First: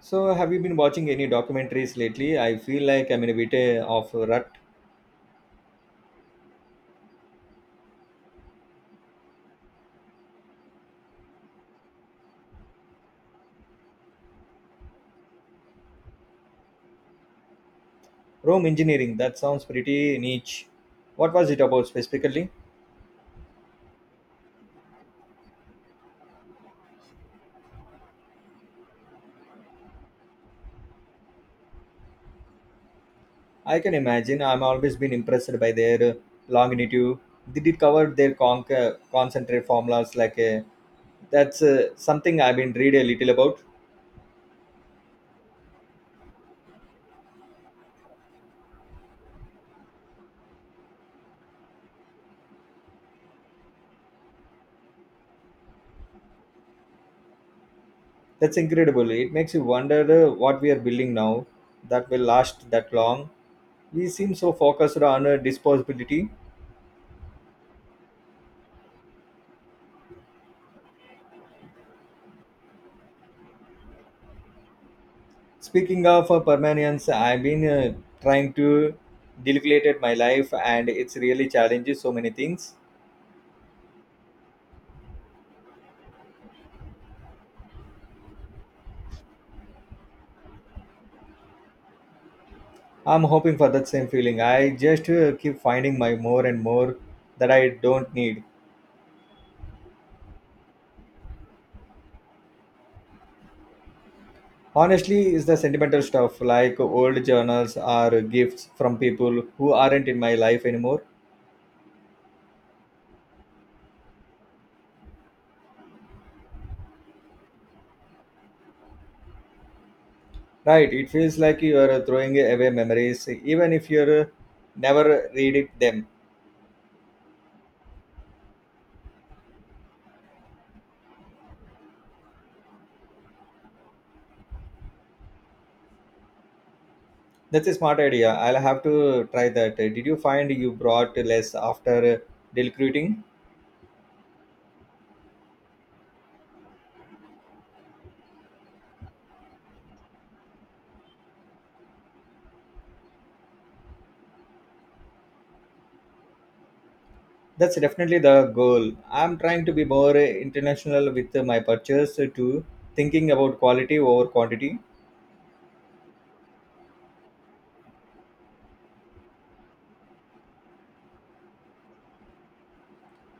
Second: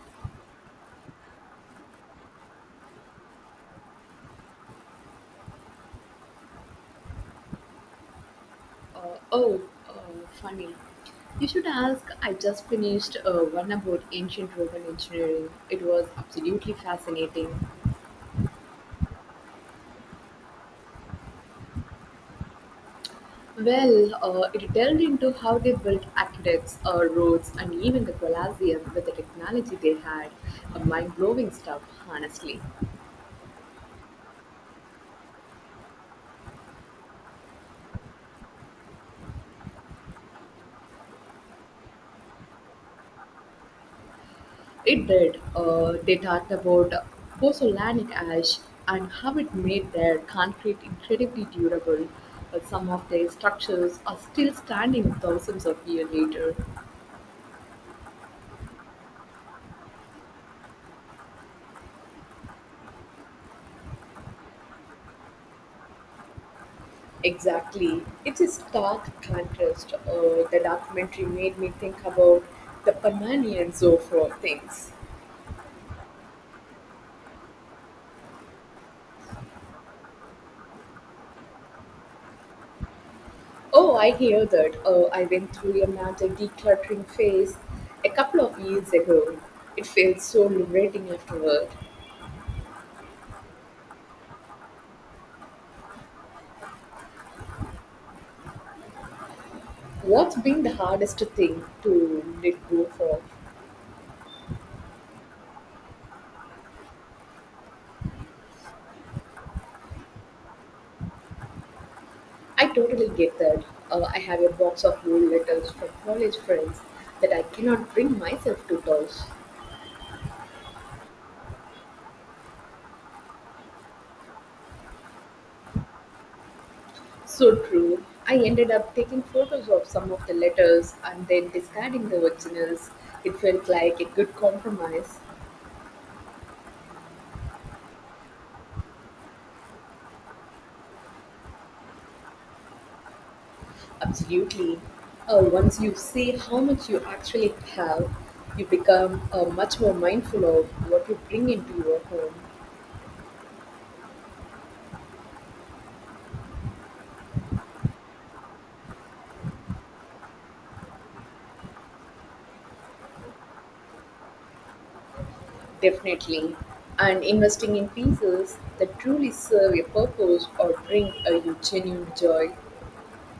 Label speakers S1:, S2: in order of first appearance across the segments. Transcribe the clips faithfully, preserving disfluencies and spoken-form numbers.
S1: So, have you been watching any documentaries lately? I feel like I'm in a bit uh, of a rut.
S2: Uh, oh, uh, funny. you should ask. I just finished uh, one about ancient Roman engineering. It was absolutely fascinating.
S1: Rome engineering, that sounds pretty niche. What was it about specifically?
S2: Well, uh, it delved into how they built aqueducts, uh, roads, and even the Colosseum with the technology they had. Uh, mind blowing stuff, honestly.
S1: I can imagine. I'm always been impressed by their uh, longitude. Did it cover their conc- uh, concentrate formulas like uh, that's uh, something I've been read a little about.
S2: It did. Uh, they talked about pozzolanic ash and how it made their concrete incredibly durable. But some of their structures are still standing thousands of years later.
S1: That's incredible. It makes you wonder uh, what we are building now that will last that long. We seem so focused on uh, disposability.
S2: Exactly. It's a stark contrast. Uh, the documentary made me think about the Pananian Zofro things.
S1: Speaking of uh, permanence, I've been uh, trying to delegate it my life, and it's really challenges so many things.
S2: Oh, I hear that. Uh, I went through a mental decluttering phase a couple of years ago. It felt so liberating afterward.
S1: I'm hoping for that same feeling. I just uh, keep finding my more and more that I don't need.
S2: What's been the hardest thing to let go for?
S1: Honestly, is the sentimental stuff like old journals or gifts from people who aren't in my life anymore.
S2: I totally get that. Uh, I have a box of old letters from college friends that I cannot bring myself to touch.
S1: Right, it feels like you are throwing away memories, even if you're uh, never read it them.
S2: So true. I ended up taking photos of some of the letters and then discarding the originals. It felt like a good compromise.
S1: That's a smart idea. I'll have to try that. Uh, Did you find you brought less after uh, recruiting?
S2: Absolutely. Uh, once you see how much you actually have, you become uh, much more mindful of what you bring into your home.
S1: That's definitely the goal. I'm trying to be more uh, international with uh, my purchase uh, too, thinking about quality over quantity.
S2: Definitely. And investing in pieces that truly serve a purpose or bring a you genuine joy.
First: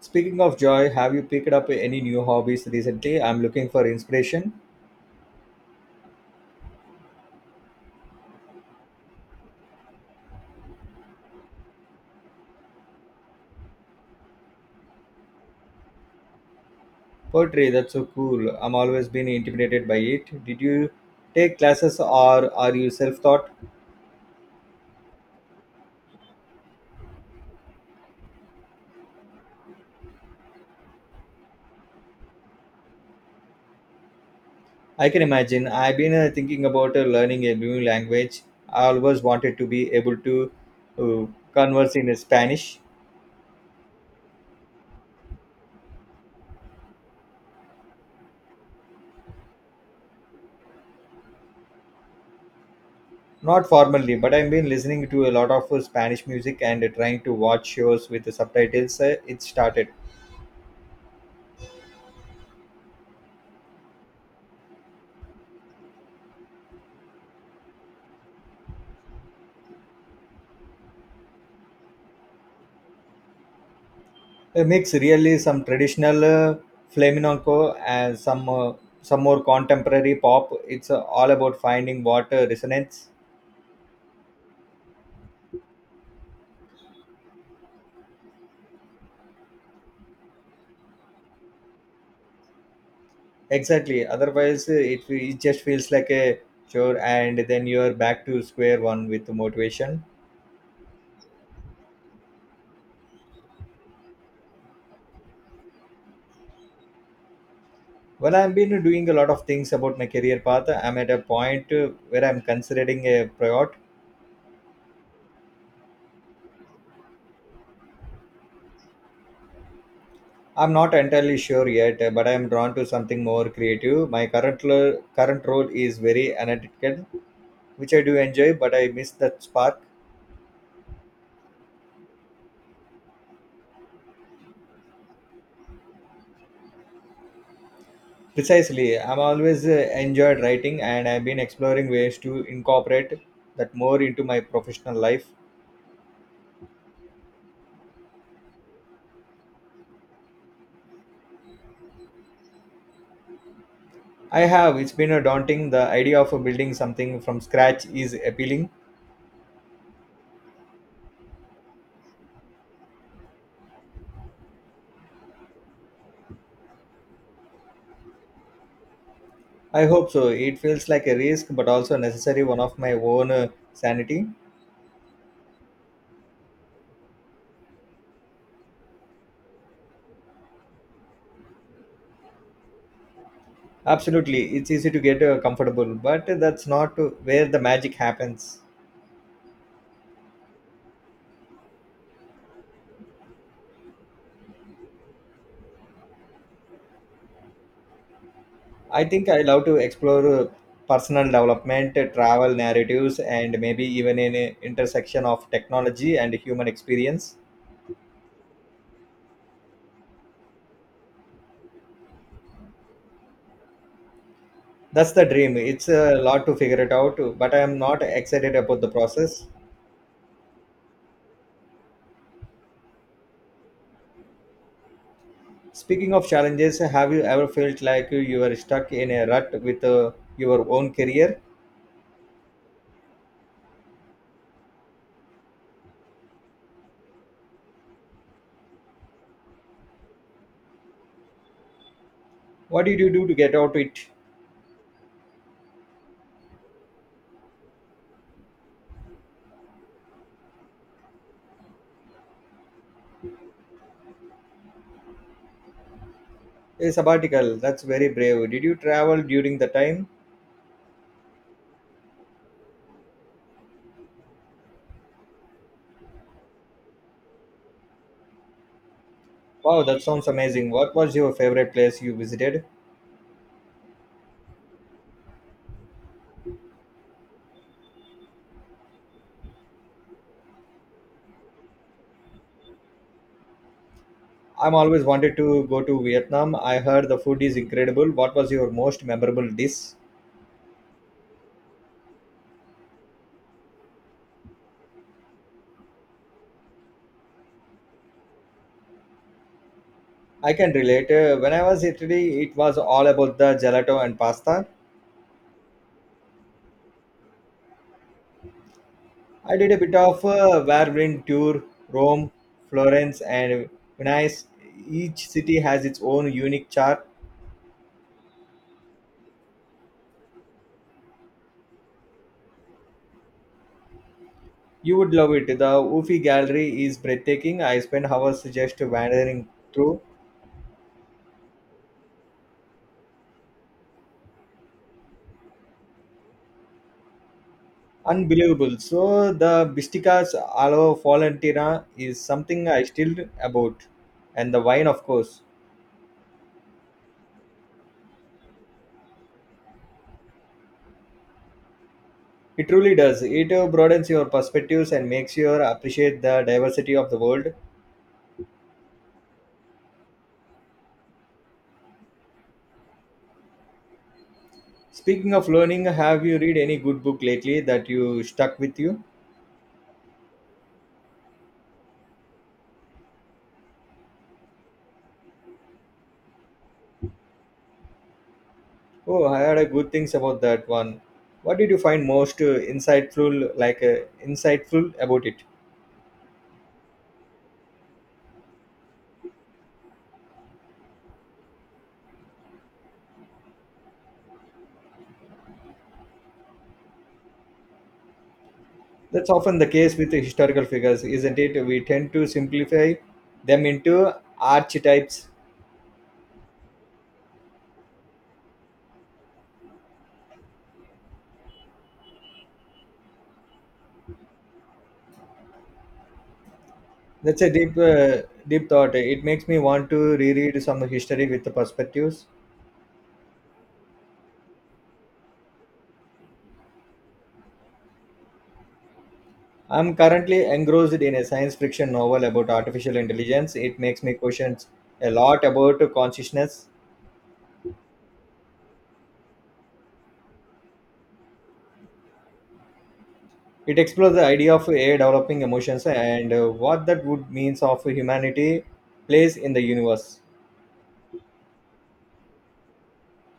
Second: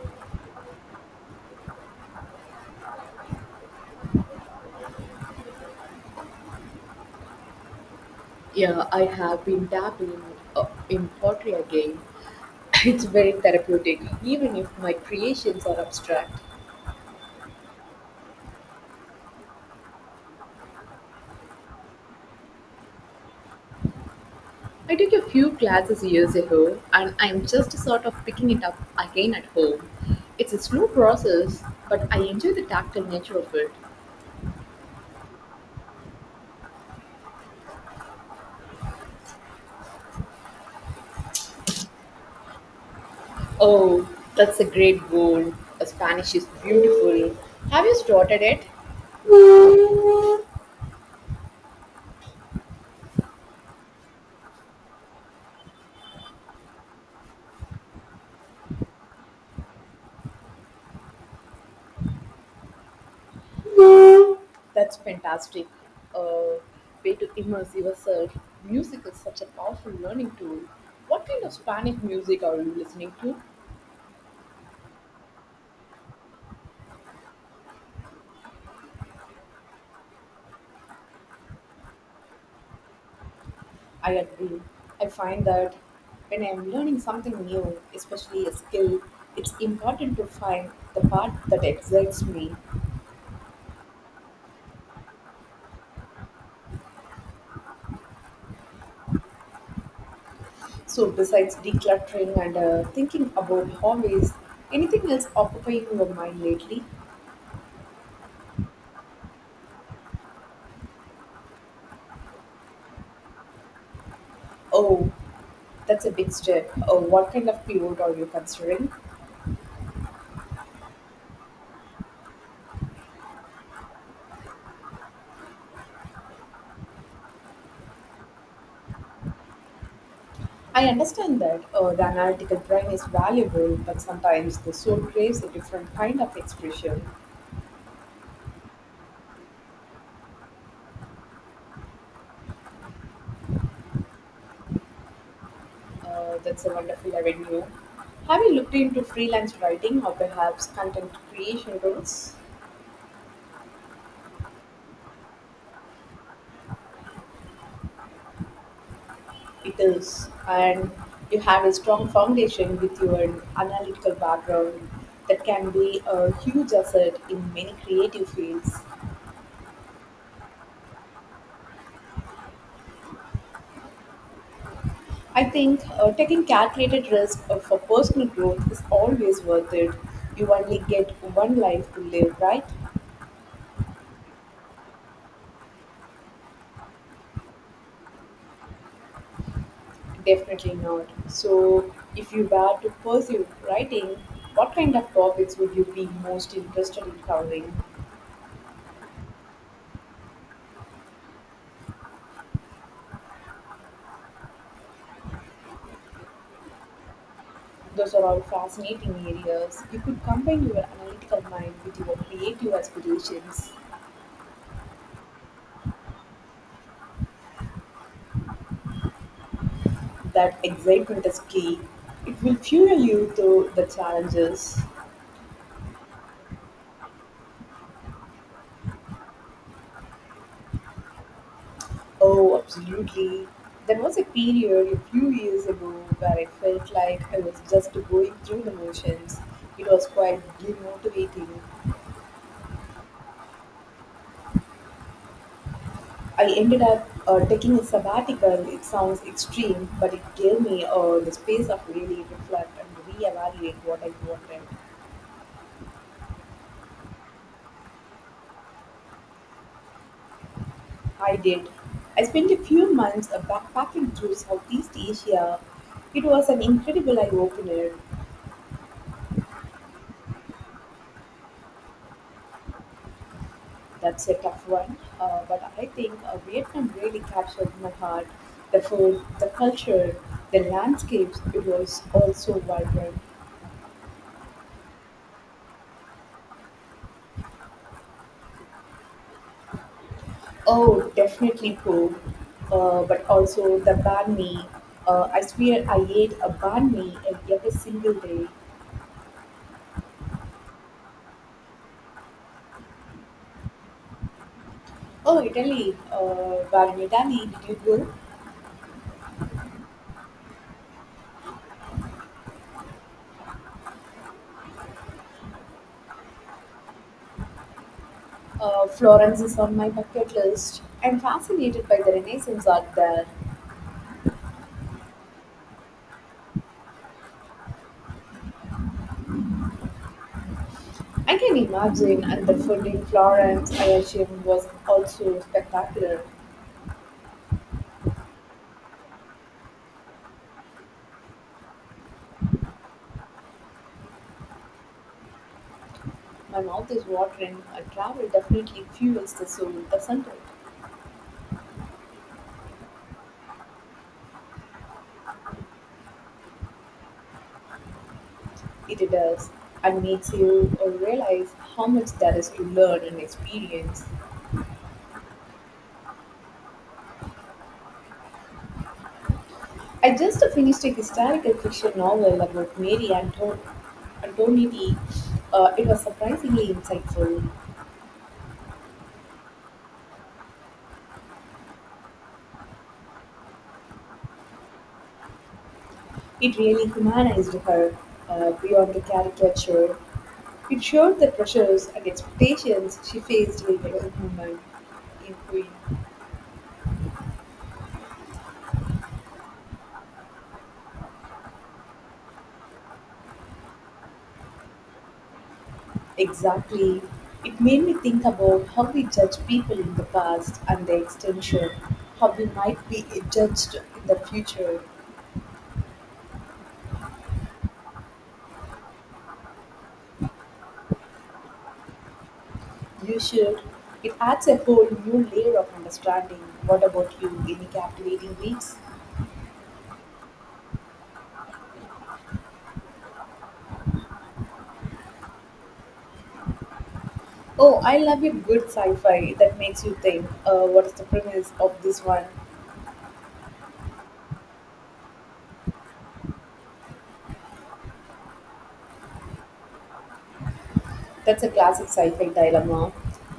S1: Speaking of joy, have you picked up any new hobbies recently? I'm looking for inspiration.
S2: Yeah, I have been dabbling uh, in pottery again. It's very therapeutic, even if my creations are abstract.
S1: Poetry, that's so cool. I'm always been intimidated by it. Did you take classes or are you self-taught?
S2: I took a few classes years ago, and I'm just sort of picking it up again at home. It's a slow process, but I enjoy the tactile nature of it.
S1: I can imagine. I've been uh, thinking about uh, learning a new language. I always wanted to be able to uh, converse in Spanish,
S2: Oh, that's a great goal. Uh, Spanish is beautiful. Have you started it?
S1: not formally, but I've been listening to a lot of uh, Spanish music and uh, trying to watch shows with the subtitles. Uh, it started
S2: That's fantastic. Uh, Way to immerse yourself. Music is such a powerful learning tool. What kind of Spanish music are you listening to?
S1: a mix, really, some traditional uh, flamenco and some uh, some more contemporary pop. It's uh, all about finding what uh, resonates.
S2: I agree. I find that when I'm learning something new, especially a skill, it's important to find the part that excites me.
S1: Exactly. Otherwise, uh, it, fe- it just feels like a chore, and then you're back to square one with the motivation.
S2: So, besides decluttering and uh, thinking about hobbies, anything else occupying your mind lately?
S1: Well, I've been doing a lot of things about my career path. I'm at a point uh, where I'm considering a pivot.
S2: Oh, that's a big step. Uh, what kind of pivot are you considering?
S1: I'm not entirely sure yet, uh, but I'm drawn to something more creative. My current lo- current role is very analytical, which I do enjoy, but I miss that spark.
S2: I understand that uh, the analytical brain is valuable, but sometimes the soul craves a different kind of expression.
S1: Precisely, I'm always uh, enjoyed writing, and I've been exploring ways to incorporate that more into my professional life.
S2: Uh, that's a wonderful avenue. Have you looked into freelance writing or perhaps content creation roles?
S1: I have. It's been a daunting. The idea of building something from scratch is appealing.
S2: It is, and you have a strong foundation with your analytical background that can be a huge asset in many creative fields.
S1: I hope so. It feels like a risk, but also a necessary one of my own uh, sanity.
S2: I think uh, taking calculated risk uh, for personal growth is always worth it. You only get one life to live, right?
S1: Absolutely. It's easy to get uh, comfortable, but that's not uh, where the magic happens.
S2: Definitely not. So, if you were to pursue writing, what kind of topics would you be most interested in covering?
S1: I think I love to explore uh, personal development, uh, travel narratives, and maybe even an uh, intersection of technology and human experience.
S2: Those are all fascinating areas. You could combine your analytical mind with your creative aspirations.
S1: That's the dream. It's a lot to figure it out, but I am not excited about the process.
S2: That excitement is key. It will fuel you through the challenges.
S1: Speaking of challenges, have you ever felt like you were stuck in a rut with uh, your own career?
S2: Oh, absolutely. There was a period a few years ago where I felt like I was just going through the motions. It was quite demotivating.
S1: What did you do to get out it?
S2: I ended up uh, taking a sabbatical. It sounds extreme, but it gave me uh, the space of really reflect and reevaluate what I wanted.
S1: A sabbatical. That's very brave. Did you travel during the time?
S2: I did. I spent a few months uh, backpacking through Southeast Asia. It was an incredible eye opener.
S1: Wow, that sounds amazing. What was your favorite place you visited?
S2: That's a tough one, uh, but I think uh, Vietnam really captured my heart. The food, the culture, the landscapes, it was also vibrant.
S1: I'm always wanted to go to Vietnam. I heard the food is incredible. What was your most memorable dish?
S2: Oh, definitely food, uh, but also the banh mi. Uh, I swear I ate a banh mi every single day.
S1: I can relate. Uh, When I was in Italy, it was all about the gelato and pasta.
S2: Oh, Italy, uh, where in Italy did you go?
S1: I did a bit of a whirlwind tour, Rome, Florence, and Venice. Each city has its own unique chart.
S2: Uh, Florence is on my bucket list. I'm fascinated by the Renaissance art there.
S1: You would love it. The Uffizi Gallery is breathtaking. I spent hours just wandering through.
S2: I can imagine, and the food in Florence, I assume, was also spectacular.
S1: Unbelievable. So the Bistica's Alo Valentina is something I still about. And the wine, of course.
S2: My mouth is watering. Uh, travel definitely fuels the soul, doesn't it?
S1: It truly does. It uh, broadens your perspectives and makes you appreciate the diversity of the world.
S2: It does, and makes you uh, realize how much there is to learn and experience.
S1: Speaking of learning, have you read any good book lately that you stuck with you?
S2: I just finished a historical fiction novel about Mary Anto- Antonetti. Uh, it was surprisingly insightful.
S1: Oh, I had a good things about that one. What did you find most uh, insightful, like uh, insightful about it?
S2: It really humanized her, uh, beyond the caricature. It showed the pressures and expectations she faced later in a woman in Queen.
S1: That's often the case with the historical figures, isn't it? We tend to simplify them into archetypes.
S2: Exactly. It made me think about how we judge people in the past and the extension, how we might be judged in the future.
S1: That's a deep, uh, deep thought. It makes me want to reread some history with the perspectives.
S2: You should. It adds a whole new layer of understanding. What about you? Any captivating reads?
S1: I'm currently engrossed in a science fiction novel about artificial intelligence. It makes me question a lot about consciousness.
S2: Oh, I love a good sci fi that makes you think uh, what is the premise of this one?
S1: It explores the idea of A I developing emotions and uh, what that would means of humanity place in the universe.
S2: That's a classic sci fi dilemma,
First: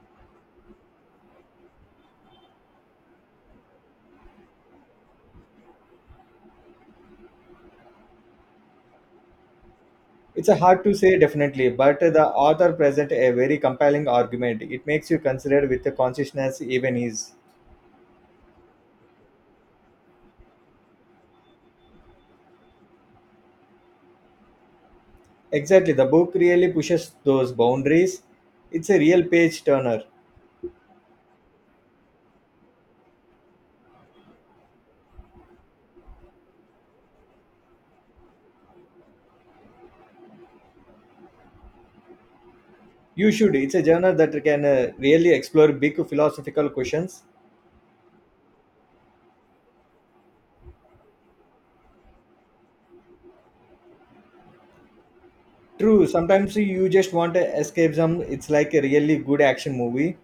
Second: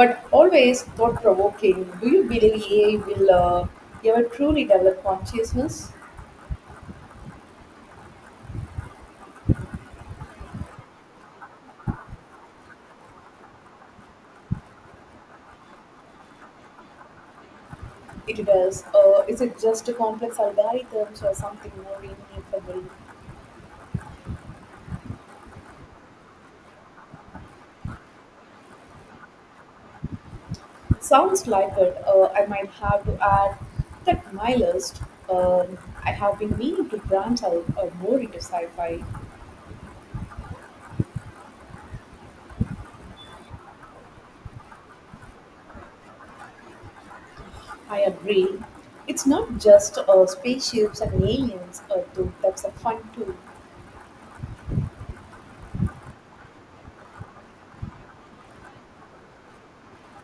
S2: but always thought provoking. Do you believe A I will uh, ever truly develop consciousness?
S1: It's a hard to say definitely, but the author present a very compelling argument. It makes you consider with the consciousness even is.
S2: It does. Uh, is it just a complex algorithms or something more meaningful?
S1: Exactly, the book really pushes those boundaries. It's a real page turner.
S2: Sounds like it. Uh, I might have to add that to my list. Um, I have been meaning to branch out uh, more into sci fi.
S1: You should. It's a journal that can uh, really explore big philosophical questions.
S2: I agree. It's not just uh, spaceships and aliens, uh, though that's a fun too.
S1: True, sometimes you just want a escapism. It's like a really good action movie.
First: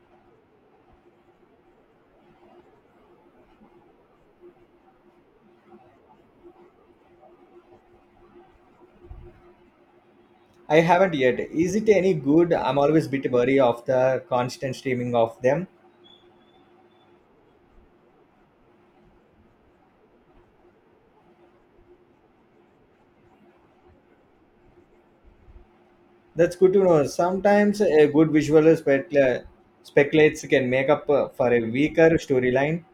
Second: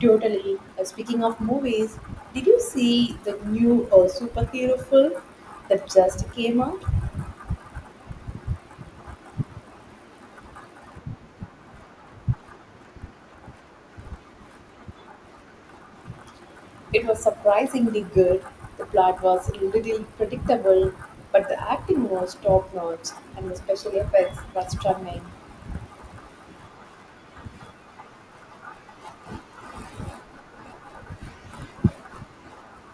S2: Totally. Uh, speaking of movies, did you see the new uh, superhero film that just came out?
S1: I haven't yet. Is it any good? I'm always a bit wary of the constant streaming of them.
S2: It was surprisingly good. The plot was a little predictable, but the acting was top notch, and the special effects were stunning.
S1: That's good to know. Sometimes a good visual specula- speculates can make up uh, for a weaker storyline.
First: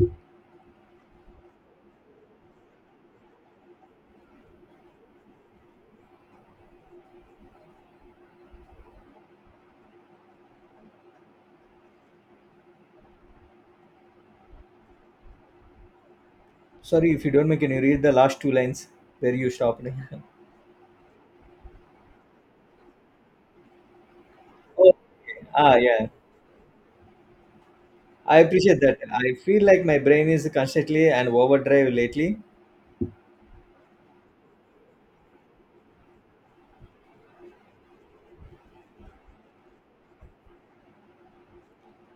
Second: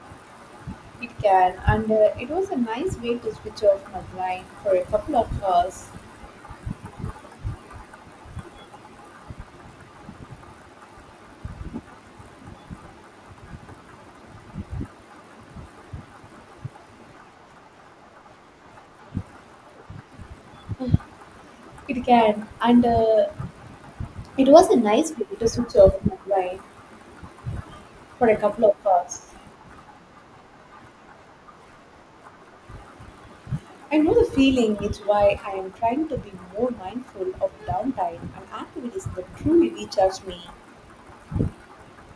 S2: It can, and uh, it was a nice way to switch off my mind for a couple of hours.
S1: Sorry if you don't make can you read the last two lines where you stopped.
S2: It can, and uh, it was a
S1: Oh,
S2: nice way to
S1: ah,
S2: switch off
S1: yeah.
S2: my mind for a
S1: I
S2: couple of
S1: appreciate that.
S2: hours.
S1: I feel like my brain is constantly an overdrive lately,
S2: I know the feeling, it's why I am trying to be more mindful of downtime and activities that truly recharge me.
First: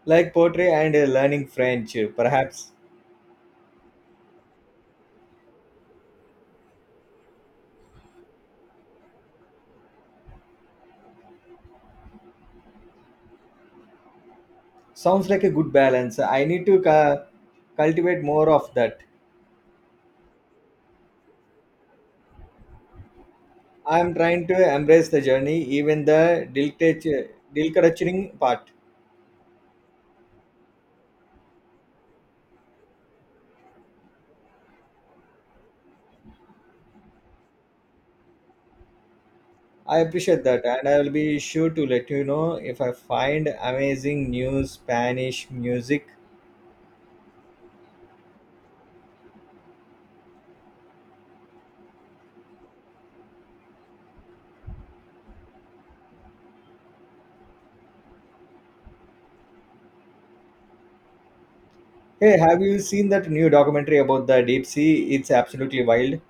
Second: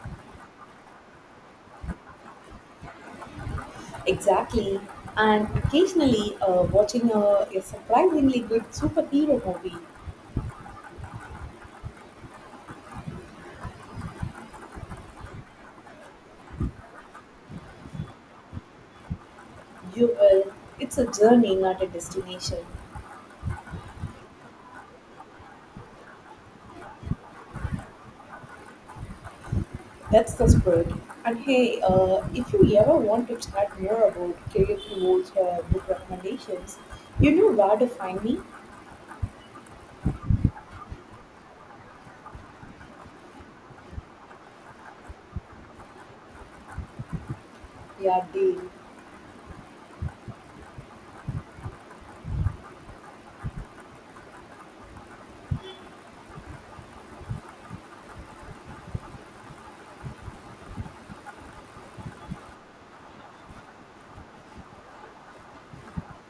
S1: like poetry and uh, learning French, perhaps.
S2: Exactly. And occasionally uh, watching a, a surprisingly good superhero movie.
S1: Sounds like a good balance. I need to cu- cultivate more of that.
S2: You will. It's a journey, not a destination.
S1: I'm trying to embrace the journey, even the deal deal part.
S2: That's the spirit. And hey, uh, if you ever want to chat more about career towards uh, book recommendations, you know where to find me?
S1: I appreciate that, and I will be sure to let you know if I find amazing new Spanish music.
S2: Yeah, Dave.
S1: Hey, have you seen that new documentary about the deep sea? It's absolutely wild.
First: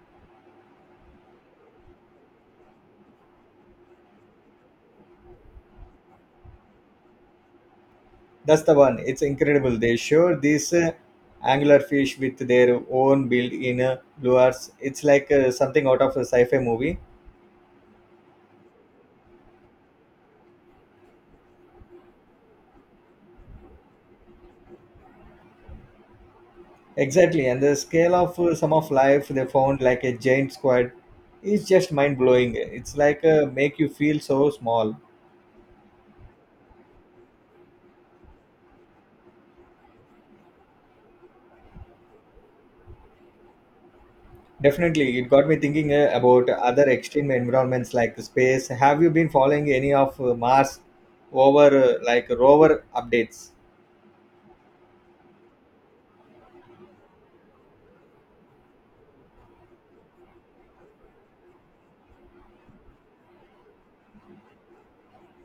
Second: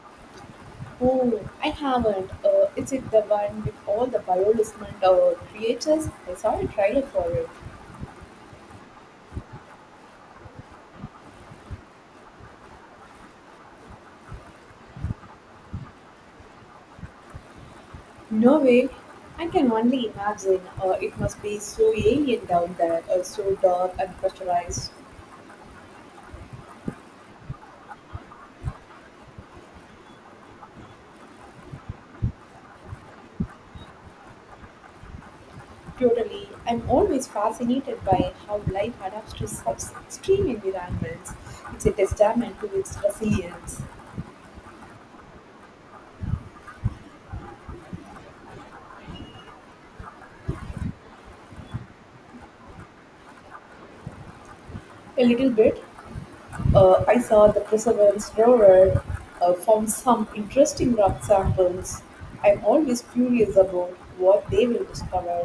S2: Oh, I haven't. Uh, is it the one with all the bioluminescent uh, creatures? I saw a trailer for it.
S1: That's the one. It's incredible. They show these uh, anglerfish with their own built-in uh, lures. It's like uh, something out of a sci-fi movie.
S2: No way. I can only imagine. Uh, it must be so alien down there, uh, so dark and pressurized.
S1: Exactly, and the scale of uh, some of life they found like a giant squid is just mind blowing. It's like uh, make you feel so small.
S2: Totally. I'm always fascinated by how life adapts to such extreme environments. It's a testament to its resilience.
S1: Definitely, it got me thinking uh, about other extreme environments like space. Have you been following any of uh, Mars over uh, like rover updates?
S2: A little bit, Uh, I saw the Perseverance rover, uh, found some interesting rock samples. I'm always curious about what they will discover.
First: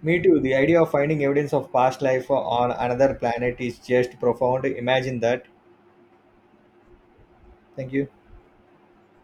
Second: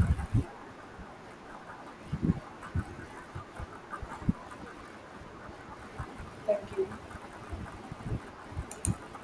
S1: Me too. The idea of finding evidence of past life on another planet is just profound. Imagine that.
S2: Thank you.
S1: Thank you.